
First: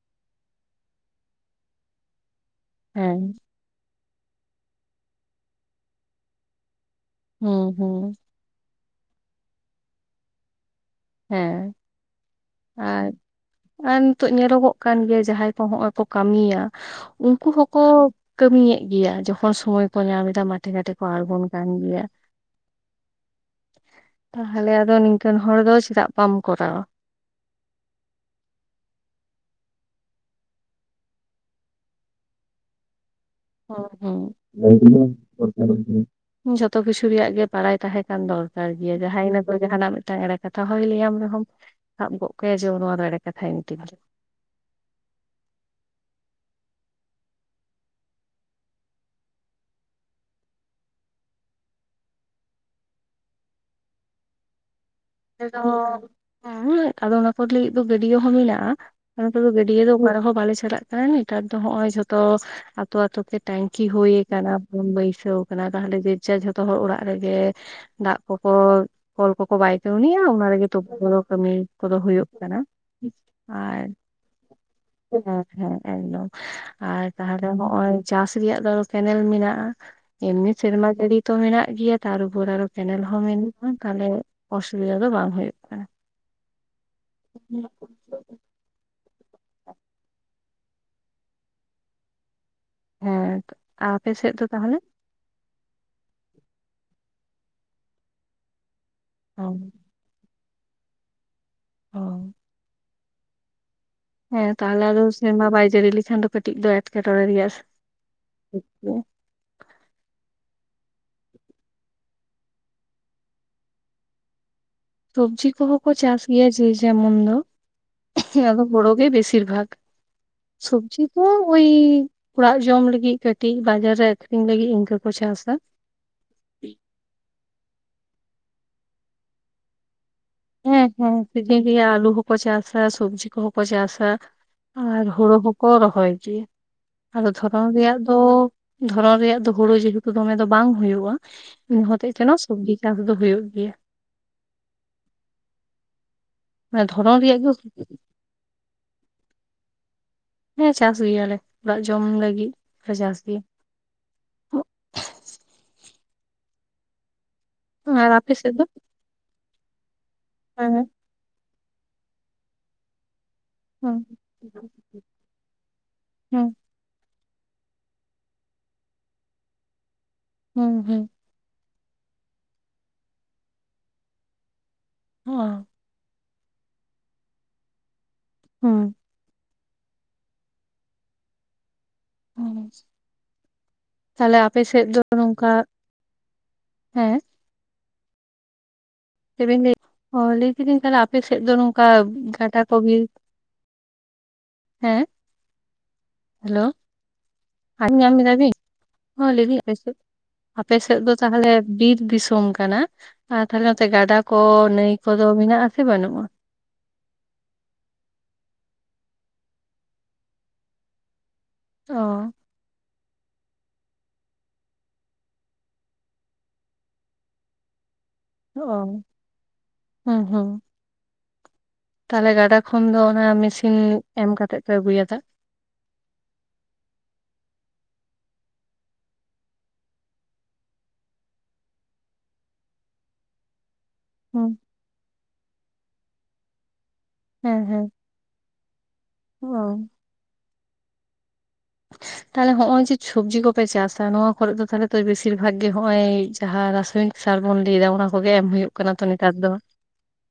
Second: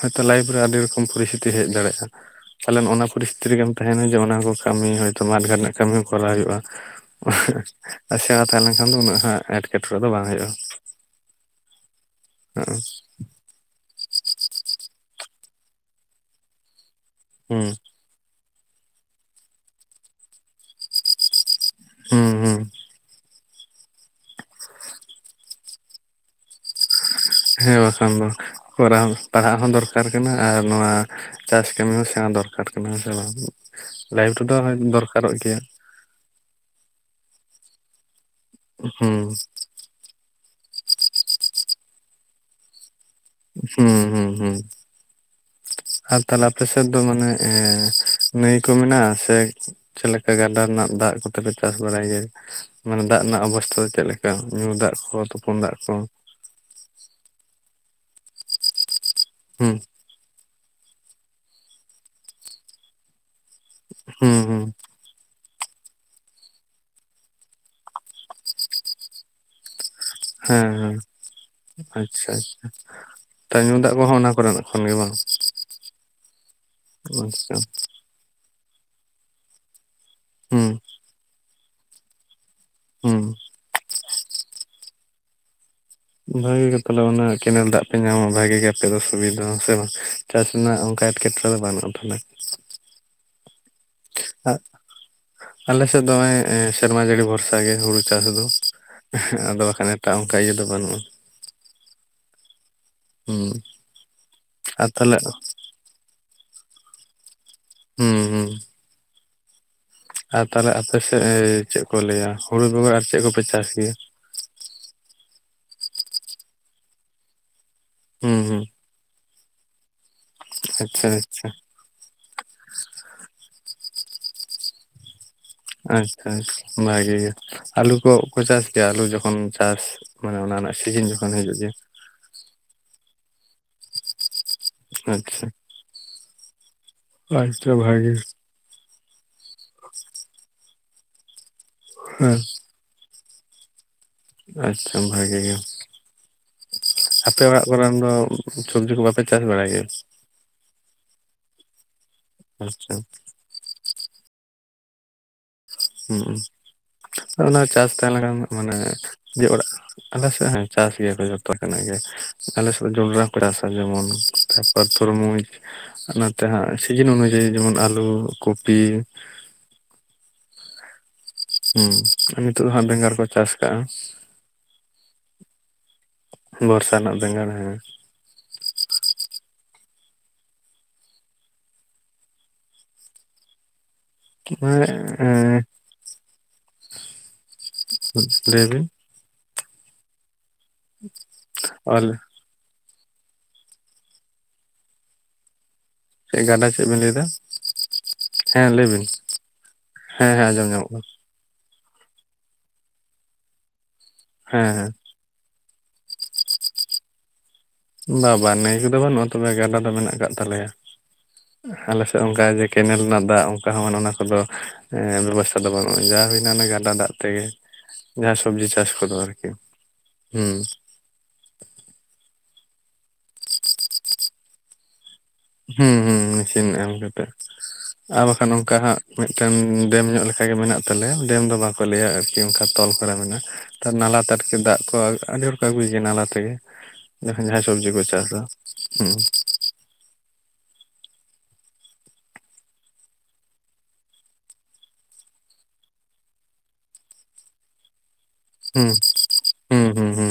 ᱦᱚᱭᱛᱚ ᱞᱟᱭᱤᱯ ᱨᱮ ᱟᱹᱰᱤ ᱨᱚᱠᱚᱢ ᱯᱚᱨᱤᱥᱛᱷᱤᱛᱤ ᱦᱮᱡ ᱫᱟᱲᱮᱭᱟᱜᱼᱟ ᱾ ᱯᱟᱞᱮᱱ ᱚᱱᱟ ᱦᱮᱸ ᱯᱚᱨᱤᱥᱛᱷᱤ ᱨᱮᱜᱮᱢ ᱛᱟᱦᱮᱱᱟ ᱡᱮ ᱚᱱᱟ ᱠᱚ ᱠᱟᱹᱢᱤ ᱦᱚᱭᱛᱚ ᱢᱟᱴᱜᱷᱟᱨ ᱨᱮᱱᱟᱜ ᱠᱟᱹᱢᱤ ᱦᱚᱸ ᱠᱚᱨᱟᱣ ᱦᱩᱭᱩᱜᱼᱟ᱾ ᱦᱩᱸ ᱦᱩᱸ ᱟᱪᱪᱷᱟ ᱛᱟᱦᱞᱮ ᱠᱷᱟᱱ ᱫᱚ ᱩᱱᱟᱹᱜ ᱦᱟᱜ ᱮᱸᱴᱠᱮᱴᱚᱬᱮ ᱫᱚ ᱵᱟᱝ ᱦᱩᱭᱩᱜᱼᱟ᱾ ᱦᱮᱸ ᱟᱨᱼᱼ ᱟᱨ ᱱᱤᱛᱚᱜ ᱧᱮᱞᱚᱜᱚᱜ ᱠᱟᱱ ᱜᱮᱭᱟ ᱡᱟᱦᱟᱸᱭ ᱠᱚ ᱦᱚᱸᱼᱚᱭ ᱠᱚ ᱠᱟᱹᱢᱤᱭᱟ ᱩᱱᱠᱩ ᱦᱩᱸ ᱦᱚᱸᱠᱚᱼᱼ ᱠᱟᱹᱢᱤᱭᱮᱫ ᱜᱮᱭᱟ ᱡᱚᱠᱷᱚᱱ ᱥᱚᱢᱚᱭ ᱠᱚ ᱧᱟᱢ ᱮᱫᱟ ᱢᱟᱴᱷᱮ ᱜᱷᱟᱴᱮ ᱠᱚ ᱟᱬᱜᱚᱱ ᱠᱟᱱ ᱜᱮᱭᱟ ᱾ ᱦᱩᱸ ᱦᱩᱸ ᱛᱟᱦᱞᱮ ᱟᱫᱚ ᱱᱤᱝᱠᱟᱹᱱ ᱦᱚᱲ ᱫᱚ ᱪᱮᱫᱟᱜ ᱵᱟᱢ ᱠᱚᱨᱟᱣᱟ᱾ ᱦᱮᱸ ᱵᱟᱠᱷᱟᱱ ᱫᱚ ᱠᱚᱟᱣ ᱯᱟᱲᱦᱟᱜ ᱦᱚᱸ ᱫᱚᱨᱠᱟᱨ ᱠᱟᱱᱟ ᱟᱨ ᱱᱚᱣᱟᱼᱼ ᱪᱟᱥ ᱠᱟᱹᱢᱤ ᱦᱚᱸ ᱥᱮᱬᱟ ᱫᱚᱨᱠᱟᱨ ᱠᱟᱱᱟ ᱦᱮᱸ ᱥᱮ ᱵᱟᱝ? [unintelligible] ᱞᱟᱭᱤᱯᱷ ᱨᱮᱫᱚ ᱫᱚᱨᱠᱟᱨᱚᱜ ᱜᱮᱭᱟ ᱡᱷᱚᱛᱚ ᱠᱤᱪᱷᱩ ᱨᱮᱭᱟᱜ ᱜᱮ ᱵᱟᱲᱟᱭ ᱛᱟᱦᱮᱸ ᱠᱟᱱ ᱫᱚᱨᱠᱟᱨ ᱜᱮᱭᱟ ᱡᱟᱦᱟᱭ ᱦᱩᱸ ᱤᱱᱟᱹ ᱫᱚ ᱡᱟᱦᱟᱱᱟᱜ ᱢᱤᱫᱴᱟᱝ ᱮᱲᱮ ᱠᱟᱛᱷᱟ ᱦᱚᱸᱭ ᱞᱟᱹᱭᱟᱢ ᱨᱮᱦᱚᱢ ᱥᱟᱵ ᱜᱚᱜ ᱠᱟᱭ ᱡᱮ ᱚ ᱮᱲᱮᱼᱼ ᱦᱮᱸ ᱦᱩᱸ ᱦᱩᱸ᱾ ᱟᱨ ᱛᱟᱦᱞᱮ ᱟᱯᱮ ᱥᱮᱫ ᱫᱚ ᱢᱟᱱᱮ ᱱᱟᱹᱭ ᱠᱚ ᱢᱮᱱᱟᱜᱼᱟ ᱥᱮᱼᱼ ᱪᱮᱫ ᱞᱮᱠᱟ ᱜᱟᱰᱟ ᱨᱮᱱᱟᱜ ᱫᱟᱜ ᱠᱚᱛᱮᱯᱮ ᱪᱟᱥ ᱵᱟᱲᱟᱭ ᱜᱮᱭᱟ᱾ ᱢᱟᱱᱮ ᱫᱟᱜ ᱨᱮᱱᱟᱜ ᱚᱵᱚᱥᱛᱟ ᱫᱚ ᱪᱮᱫᱞᱮᱠᱟ ᱧᱩ ᱫᱟᱜ ᱠᱷᱚᱛᱼᱼ ᱟᱞᱮ ᱫᱚ ᱦᱩᱸ ᱟᱫᱚ ᱚᱱᱟ ᱠᱚ ᱞᱟᱹᱭ ᱮᱫ ᱫᱚ ᱜᱟᱹᱰᱭᱟᱹ ᱦᱚᱸ ᱢᱮᱱᱟᱜᱼᱟᱼᱼ ᱱᱮᱛᱟᱨ ᱫᱚ ᱦᱩᱸ ᱜᱟᱹᱰᱭᱟᱹ ᱫᱚ ᱚᱠᱟ ᱨᱮᱦᱚᱸ ᱵᱟᱞᱮ ᱪᱟᱞᱟᱜ ᱠᱟᱱᱟ ᱱᱮᱛᱟᱨ ᱫᱚ ᱱᱚᱜᱼᱚᱭ ᱡᱷᱚᱛᱚ ᱟᱛᱳᱛᱳ ᱛᱮᱼᱼ ᱴᱟᱝᱠᱤ ᱦᱩᱭ ᱦᱩᱸ ᱠᱟᱱᱟ ᱦᱩᱸ ᱯᱩᱱ ᱵᱟᱹᱭᱥᱟᱹᱣ ᱛᱟᱦᱮ ᱡᱮ ᱡᱟᱨ ᱡᱚᱛᱚ ᱦᱚᱲ ᱚᱲᱟᱜ ᱨᱮᱜᱮ ᱫᱟᱜ ᱠᱚᱠᱚ ᱠᱚᱞ ᱠᱚᱠᱚ ᱵᱟᱭᱼᱼ ᱩᱱᱤᱭᱟ ᱚᱱᱟ ᱦᱮᱸ ᱨᱮᱜᱮ ᱛᱚᱯᱳ ᱦᱮᱸ ᱠᱟᱹᱢᱤ ᱠᱚᱫᱚ ᱦᱩᱭᱩᱜ ᱟᱪᱪᱷᱟ ᱠᱟᱱᱟ ᱛᱚ ᱧᱩ ᱟᱨᱼᱼ ᱫᱟᱜ ᱠᱚᱦᱚᱸ ᱚᱱᱟ ᱠᱚᱨᱮᱱᱟᱜ ᱠᱷᱚᱱ ᱜᱮ ᱵᱟᱝ ᱦᱮᱸ ᱦᱮᱸ ᱮᱠᱫᱚᱢ ᱟᱨ ᱛᱟᱦᱮ ᱟᱪᱪᱷᱟ ᱦᱚᱜᱼᱚᱭᱼᱼ ᱪᱟᱥ ᱨᱮᱭᱟᱜ ᱫᱚ ᱠᱮᱱᱮᱞ ᱢᱮᱱᱟᱜᱼᱟ ᱮᱢᱱᱤ ᱦᱩᱸ ᱥᱮᱨᱢᱟ ᱡᱟᱹᱲᱤ ᱛᱚ ᱢᱮᱱᱟᱜ ᱜᱮᱭᱟ ᱛᱟᱨᱩᱯᱚᱨ ᱟᱨᱚᱼᱼ ᱠᱮᱱᱮᱞ ᱦᱩᱸ ᱦᱚᱸ ᱢᱮᱱᱟᱜᱼᱟ ᱛᱟᱦᱚᱞᱮ ᱚᱥᱩᱵᱤᱫᱟ ᱫᱚ ᱵᱟᱝ ᱦᱩᱭᱩᱜ ᱠᱟᱱᱟ᱾ ᱵᱷᱟᱜᱮ ᱜᱮ ᱛᱟᱦᱞᱮ ᱚᱱᱟ ᱠᱮᱱᱮᱞ ᱫᱟᱜᱼᱼ ᱯᱮ ᱧᱟᱢᱟ ᱵᱷᱟᱜᱮ ᱜᱮ ᱟᱯᱮ ᱫᱚ ᱥᱩᱵᱤᱫᱟ ᱦᱮᱸ ᱥᱮ ᱵᱟᱝ ᱪᱟᱥ ᱨᱮᱱᱟᱜ ᱚᱱᱠᱟ ᱮᱴᱠᱮᱴᱚᱬᱮ ᱫᱚ ᱵᱟᱹᱱᱩᱜᱼᱟ ᱛᱚᱞᱮᱼᱼ ᱦᱮᱸ ᱟᱯᱮ ᱥᱮᱫ ᱫᱚ ᱛᱟᱦᱚᱞᱮ? ᱟᱞᱮ ᱥᱮᱫ ᱫᱚ ᱮᱸᱜ ᱼᱮ ᱸ ᱥᱮᱨᱢᱟ ᱡᱟᱹᱲᱤ ᱵᱷᱚᱨᱥᱟ ᱜᱮ ᱦᱩᱲᱩ ᱪᱟᱥ ᱫᱚ᱾ ᱚ ᱟᱫᱚ ᱵᱟᱠᱷᱟᱱ ᱮᱴᱟᱜ ᱚᱱᱠᱟ ᱤᱭᱟᱹ ᱫᱚ ᱵᱟᱹᱱᱩᱜᱼᱟ᱾ ᱝ ᱚᱸ ᱦᱮᱸ ᱛᱟᱦᱚᱞᱮ ᱟᱫᱚ ᱥᱮᱨᱢᱟ ᱵᱟᱭ ᱡᱟᱹᱲᱤ ᱞᱮᱠᱷᱟᱱ ᱫᱚ ᱠᱟᱴᱤᱡ ᱫᱚ ᱮᱴᱠᱮᱴᱚᱬᱮ ᱜᱮᱭᱟᱼᱼ ᱦᱚᱸ ᱟᱪᱪᱷᱟ᱾ ᱟᱨ ᱛᱟᱦᱚᱞᱮ ᱟᱯᱮ ᱥᱮᱫ ᱪᱮᱫ ᱠᱚ ᱞᱟᱹᱭᱟ ᱦᱩᱲᱩ ᱵᱮᱜᱚᱨ ᱟᱨ ᱪᱮᱫ ᱠᱚᱯᱮ ᱪᱟᱥ ᱜᱮᱭᱟ᱾ ᱥᱚᱵᱽᱡᱤ ᱠᱚᱦᱚᱸ ᱠᱚ ᱪᱟᱥ ᱜᱮᱭᱟ ᱡᱮ ᱡᱮᱢᱚᱱ ᱫᱚ ᱦᱩᱸ ᱟᱫᱚ ᱦᱩᱸ ᱦᱳᱲᱳ ᱜᱮ ᱵᱮᱥᱤᱼᱼ ᱵᱮᱥᱤᱨ ᱵᱷᱟᱜᱽ ᱥᱚᱵᱡᱤ ᱟᱪᱪᱷᱟ ᱠᱚ ᱟᱪᱪᱷᱟ ᱳᱭᱼᱼ ᱚᱲᱟᱜ ᱡᱚᱢ ᱞᱟᱹᱜᱤᱫ ᱠᱟᱴᱤᱡ ᱵᱟᱡᱟᱨ ᱨᱮ ᱟᱠᱷᱨᱤᱧ ᱞᱟᱹᱜᱤᱫ ᱤᱱᱠᱟᱹ ᱠᱚ ᱪᱟᱥᱟ᱾ ᱟᱪᱪᱷᱟ ᱟᱪᱪᱷᱟ ᱚᱱᱟᱜᱮ ᱟᱞᱩ ᱠᱚᱠᱚ ᱪᱟᱥ ᱜᱮᱭᱟ ᱟᱞᱩ ᱡᱚᱠᱷᱚᱱ ᱪᱟᱥ ᱢᱟᱱᱮ ᱚᱱᱟ ᱨᱮᱱᱟᱜ ᱥᱤᱡᱤᱱ ᱡᱚᱠᱷᱚᱱ ᱦᱤᱡᱩᱜ ᱜᱮ᱾ ᱠᱚ ᱪᱟᱥᱟ ᱥᱚᱵᱽᱡᱤ ᱠᱚᱦᱚ ᱠᱚ ᱪᱟᱥᱟ᱾ ᱟᱨ ᱦᱳᱲᱳ ᱟᱪᱪᱷᱟ ᱦᱚᱸᱠᱚ ᱨᱚᱦᱚᱭ ᱜᱮᱭᱟ᱾ ᱟᱫᱚ ᱫᱷᱚᱨᱚᱱ ᱟᱪᱪᱷᱟ ᱨᱮᱭᱟᱜ ᱵᱷᱟᱜᱮ ᱫᱚ ᱫᱷᱚᱨᱚᱱ ᱨᱮᱭᱟᱜ ᱫᱚ ᱦᱳᱲᱳ ᱡᱮᱦᱮᱛᱩ ᱫᱚᱢᱮ ᱫᱚ ᱵᱟᱝ ᱦᱩᱭᱩᱜ-ᱟ, ᱤᱱᱟᱹ ᱦᱚᱛᱮᱡ ᱛᱮ ᱱᱚ ᱦᱮᱸ ᱥᱚᱵᱽᱡᱤ ᱪᱟᱥ ᱫᱚ ᱦᱩᱭᱩᱜ ᱜᱮᱭᱟ᱾ ᱟᱪᱪᱷᱟ ᱵᱷᱟᱜᱮ ᱜᱮ᱾ ᱢᱟᱱᱮ ᱫᱷᱚᱨᱚᱱ ᱨᱮᱭᱟᱜ ᱟᱯᱮ ᱜᱮ ᱚᱲᱟᱜ ᱠᱚᱨᱮᱱ ᱫᱚ ᱥᱚᱵᱽᱡᱤ ᱠᱚ ᱵᱟᱯᱮ ᱪᱟᱥ ᱵᱟᱲᱟᱭ ᱜᱮᱭᱟ? ᱦᱮᱸ ᱪᱟᱥ ᱜᱮᱭᱟᱞᱮ ᱚᱲᱟᱜ ᱡᱚᱢ ᱞᱟᱹᱜᱤᱫ᱾ ᱟᱪᱪᱷᱟ ᱞᱮ ᱪᱟᱥ ᱜᱮᱭᱟ ᱦᱚᱸ ᱚᱱᱟ ᱪᱟᱥ ᱛᱟᱦᱮᱸ ᱟᱨ ᱟᱯᱮ ᱞᱮᱱᱠᱷᱟᱱ ᱥᱮᱫ ᱫᱚ ᱢᱟᱱᱮ ᱡᱮ ᱚᱲᱟᱜ ᱟᱞᱮ ᱥᱮᱫ ᱦᱚᱸ ᱦᱮᱸ ᱪᱟᱥ ᱜᱮᱭᱟ ᱠᱚ ᱡᱚᱛᱚ ᱠᱷᱚᱱᱟᱜ ᱜᱮ ᱟᱞᱮᱥᱮᱫ ᱡᱚᱱᱰᱽᱨᱟ ᱪᱟᱥᱟ ᱦᱩᱸ ᱡᱮᱢᱚᱱ [unintelligible] ᱛᱚᱨᱢᱩᱡᱽ ᱟᱨ ᱱᱟᱛᱮ ᱦᱩᱸ ᱦᱟᱸᱜ ᱥᱤᱡᱤᱱ ᱚᱱᱩᱡᱟᱭᱤ ᱡᱮᱢᱚᱱ ᱟᱞᱩ, ᱠᱚᱯᱤ ᱦᱩᱸ ᱦᱩᱸ ᱦᱩᱸ ᱱᱤᱛᱚᱜ ᱫᱚ ᱦᱟᱜ ᱵᱮᱸᱜᱟᱲ ᱠᱚ ᱪᱟᱥ ᱠᱟᱜ-ᱟ᱾ ᱦᱚᱸ ᱵᱚᱨᱥᱟ ᱨᱮᱱᱟᱜ ᱵᱮᱸᱜᱟᱲ᱾ ᱦᱮᱸ ᱦᱩᱸ ᱛᱟᱦᱚᱞᱮ ᱟᱯᱮ ᱥᱮᱫ ᱫᱚ ᱱᱚᱝᱠᱟ ᱦᱮᱸ ᱦᱮᱸ ᱞᱮᱹᱭ ᱵᱤᱱ᱾ ᱪᱮᱵᱤᱱ ᱞᱟᱹᱭ ᱦᱚ ᱞᱟᱹᱭ ᱠᱤᱫᱤᱧ ᱛᱟᱦᱚᱞᱮ ᱟᱯᱮ ᱥᱮᱫ ᱫᱚ ᱱᱚᱝᱠᱟ ᱚᱞ ᱜᱟᱰᱟ ᱠᱚ ᱵᱤᱨ ᱦᱮᱸ ᱪᱮᱫ ᱦᱮᱞᱳ ᱜᱟᱰᱟ ᱪᱮᱫ ᱵᱮᱱ ᱞᱟᱹᱭ ᱮᱫᱟ? ᱟᱸᱡᱚᱢ ᱧᱟᱢ ᱫᱟ ᱵᱤᱱ ᱦᱮᱸ ᱞᱟᱹᱭ ᱵᱤᱱ ᱦᱚᱸ ᱞᱟᱹᱭ ᱫᱤᱧ ᱟᱯᱮᱥᱮᱫ ᱦᱮᱸ ᱦᱮᱸ ᱟᱸᱡᱚᱢ ᱟᱯᱮ ᱧᱟᱢᱚᱜ ᱥᱮᱫ ᱠᱟᱱᱟ ᱫᱚ ᱛᱟᱦᱚᱞᱮ ᱵᱤᱨ ᱫᱤᱥᱚᱢ ᱠᱟᱱᱟ ᱟᱨ ᱛᱟᱦᱚᱞᱮ ᱱᱚᱛᱮ ᱜᱟᱰᱟ ᱠᱚ ᱦᱮᱸ ᱱᱟᱹᱭ ᱠᱚᱫᱚ ᱢᱮᱱᱟᱜ-ᱟ ᱥᱮ ᱵᱟᱱᱩᱜ-ᱟ᱾ ᱵᱟ ᱵᱟ ᱱᱟᱹᱭ ᱠᱚᱫᱚ ᱵᱟᱱᱩᱜ-ᱟ ᱛᱚᱵᱮ ᱜᱟᱰᱟ ᱫᱚ ᱢᱮᱱᱟᱜ ᱠᱟᱜ ᱛᱟᱞᱮᱭᱟ᱾ ᱟᱞᱮ ᱥᱮᱫ ᱚ ᱚᱱᱠᱟ ᱜᱮ ᱠᱮᱱᱮᱞ ᱨᱮᱱᱟᱜ ᱫᱟᱜ ᱚᱝ- ᱠᱟ ᱦᱚᱸ ᱚᱱᱟ ᱠᱚᱫᱚ ᱵᱮᱵᱚᱥᱛᱷᱟ ᱫᱚ ᱵᱟᱱᱩᱜ-ᱟ ᱡᱟ ᱦᱩᱭᱱᱟ ᱚᱱᱮ ᱜᱟᱰᱟ ᱫᱟᱜ ᱛᱮᱜᱮ᱾ ᱡᱟᱦᱟᱸ ᱥᱚᱵᱽᱡᱤ ᱪᱟᱥ ᱚ ᱠᱚᱫᱚ ᱟᱨᱠᱤ, ᱦᱩᱸ ᱛᱟᱦᱚᱞᱮ ᱜᱟᱰᱟ ᱠᱷᱚᱱ ᱫᱚ ᱚᱱᱟ ᱢᱮᱥᱤᱱ ᱮᱢ ᱠᱟᱛᱮᱜ ᱯᱮ ᱟᱜᱩᱭᱟ ᱫᱟᱜ᱾ ᱦᱩᱸ ᱦᱩᱸ ᱢᱮᱥᱤᱱ ᱮᱢ ᱠᱟᱛᱮᱫ᱾ ᱟᱨ ᱵᱟᱠᱷᱟᱱ ᱚᱱᱠᱟ ᱦᱟᱸᱜ ᱢᱤᱫᱴᱟᱝ ᱰᱮᱢ ᱧᱚᱜ ᱞᱮᱠᱟ ᱜᱮ ᱢᱮᱱᱟᱜ ᱛᱟᱞᱮᱭᱟ ᱰᱮᱢ ᱫᱚ ᱵᱟᱝ ᱞᱟᱹᱭᱟ ᱟᱨᱠᱤ ᱚᱱᱠᱟ ᱛᱚᱞ ᱠᱚᱨᱟ ᱢᱮᱱᱟᱜ-ᱟ᱾ ᱛᱮ ᱱᱟᱞᱟ ᱛᱮ ᱟᱨᱠᱤ ᱦᱩᱸ ᱫᱟᱜ ᱠᱚ ᱟᱹᱰᱤ ᱦᱚᱲ ᱠᱚ ᱟᱜᱩᱭ ᱜᱮᱭᱟ ᱱᱟᱞᱟ ᱛᱮᱜᱮ ᱡᱮᱠᱷᱚᱱ ᱡᱟᱦᱟᱸᱭ ᱥᱚᱵᱽᱡᱤ ᱠᱚ ᱪᱟᱥᱟ᱾ ᱦᱩᱸ ᱳ [unintelligible] ᱛᱟᱦᱚᱞᱮ ᱦᱚᱜ-ᱚᱭ ᱡᱮ ᱥᱚᱵᱽᱡᱤ ᱠᱚᱯᱮ ᱪᱟᱥᱟ ᱱᱚᱣᱟ ᱠᱚᱨᱮᱜ ᱫᱚ ᱛᱟᱦᱚᱞᱮ ᱛᱚ ᱵᱮᱥᱤᱨ ᱵᱷᱟᱜ ᱜᱮ ᱱᱚᱜ-ᱚᱭ ᱡᱟᱦᱟᱸ ᱨᱟᱥᱟᱭᱚᱱᱤᱠ ᱥᱟᱨ ᱵᱚᱱ ᱞᱮᱭ ᱫᱟ ᱚᱱᱟ ᱠᱚᱜᱮ ᱮᱢ ᱦᱩᱭᱩᱜ ᱦᱩᱸ ᱠᱟᱱᱟ ᱛᱚ ᱱᱤ- ᱛᱟᱨ ᱫᱚ ᱦᱩᱸ ᱦᱩᱸ ᱦᱩᱸ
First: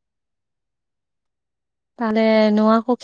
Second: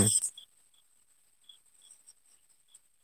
ᱛᱟᱦᱚᱞᱮ ᱱᱚᱣᱟ ᱠᱚ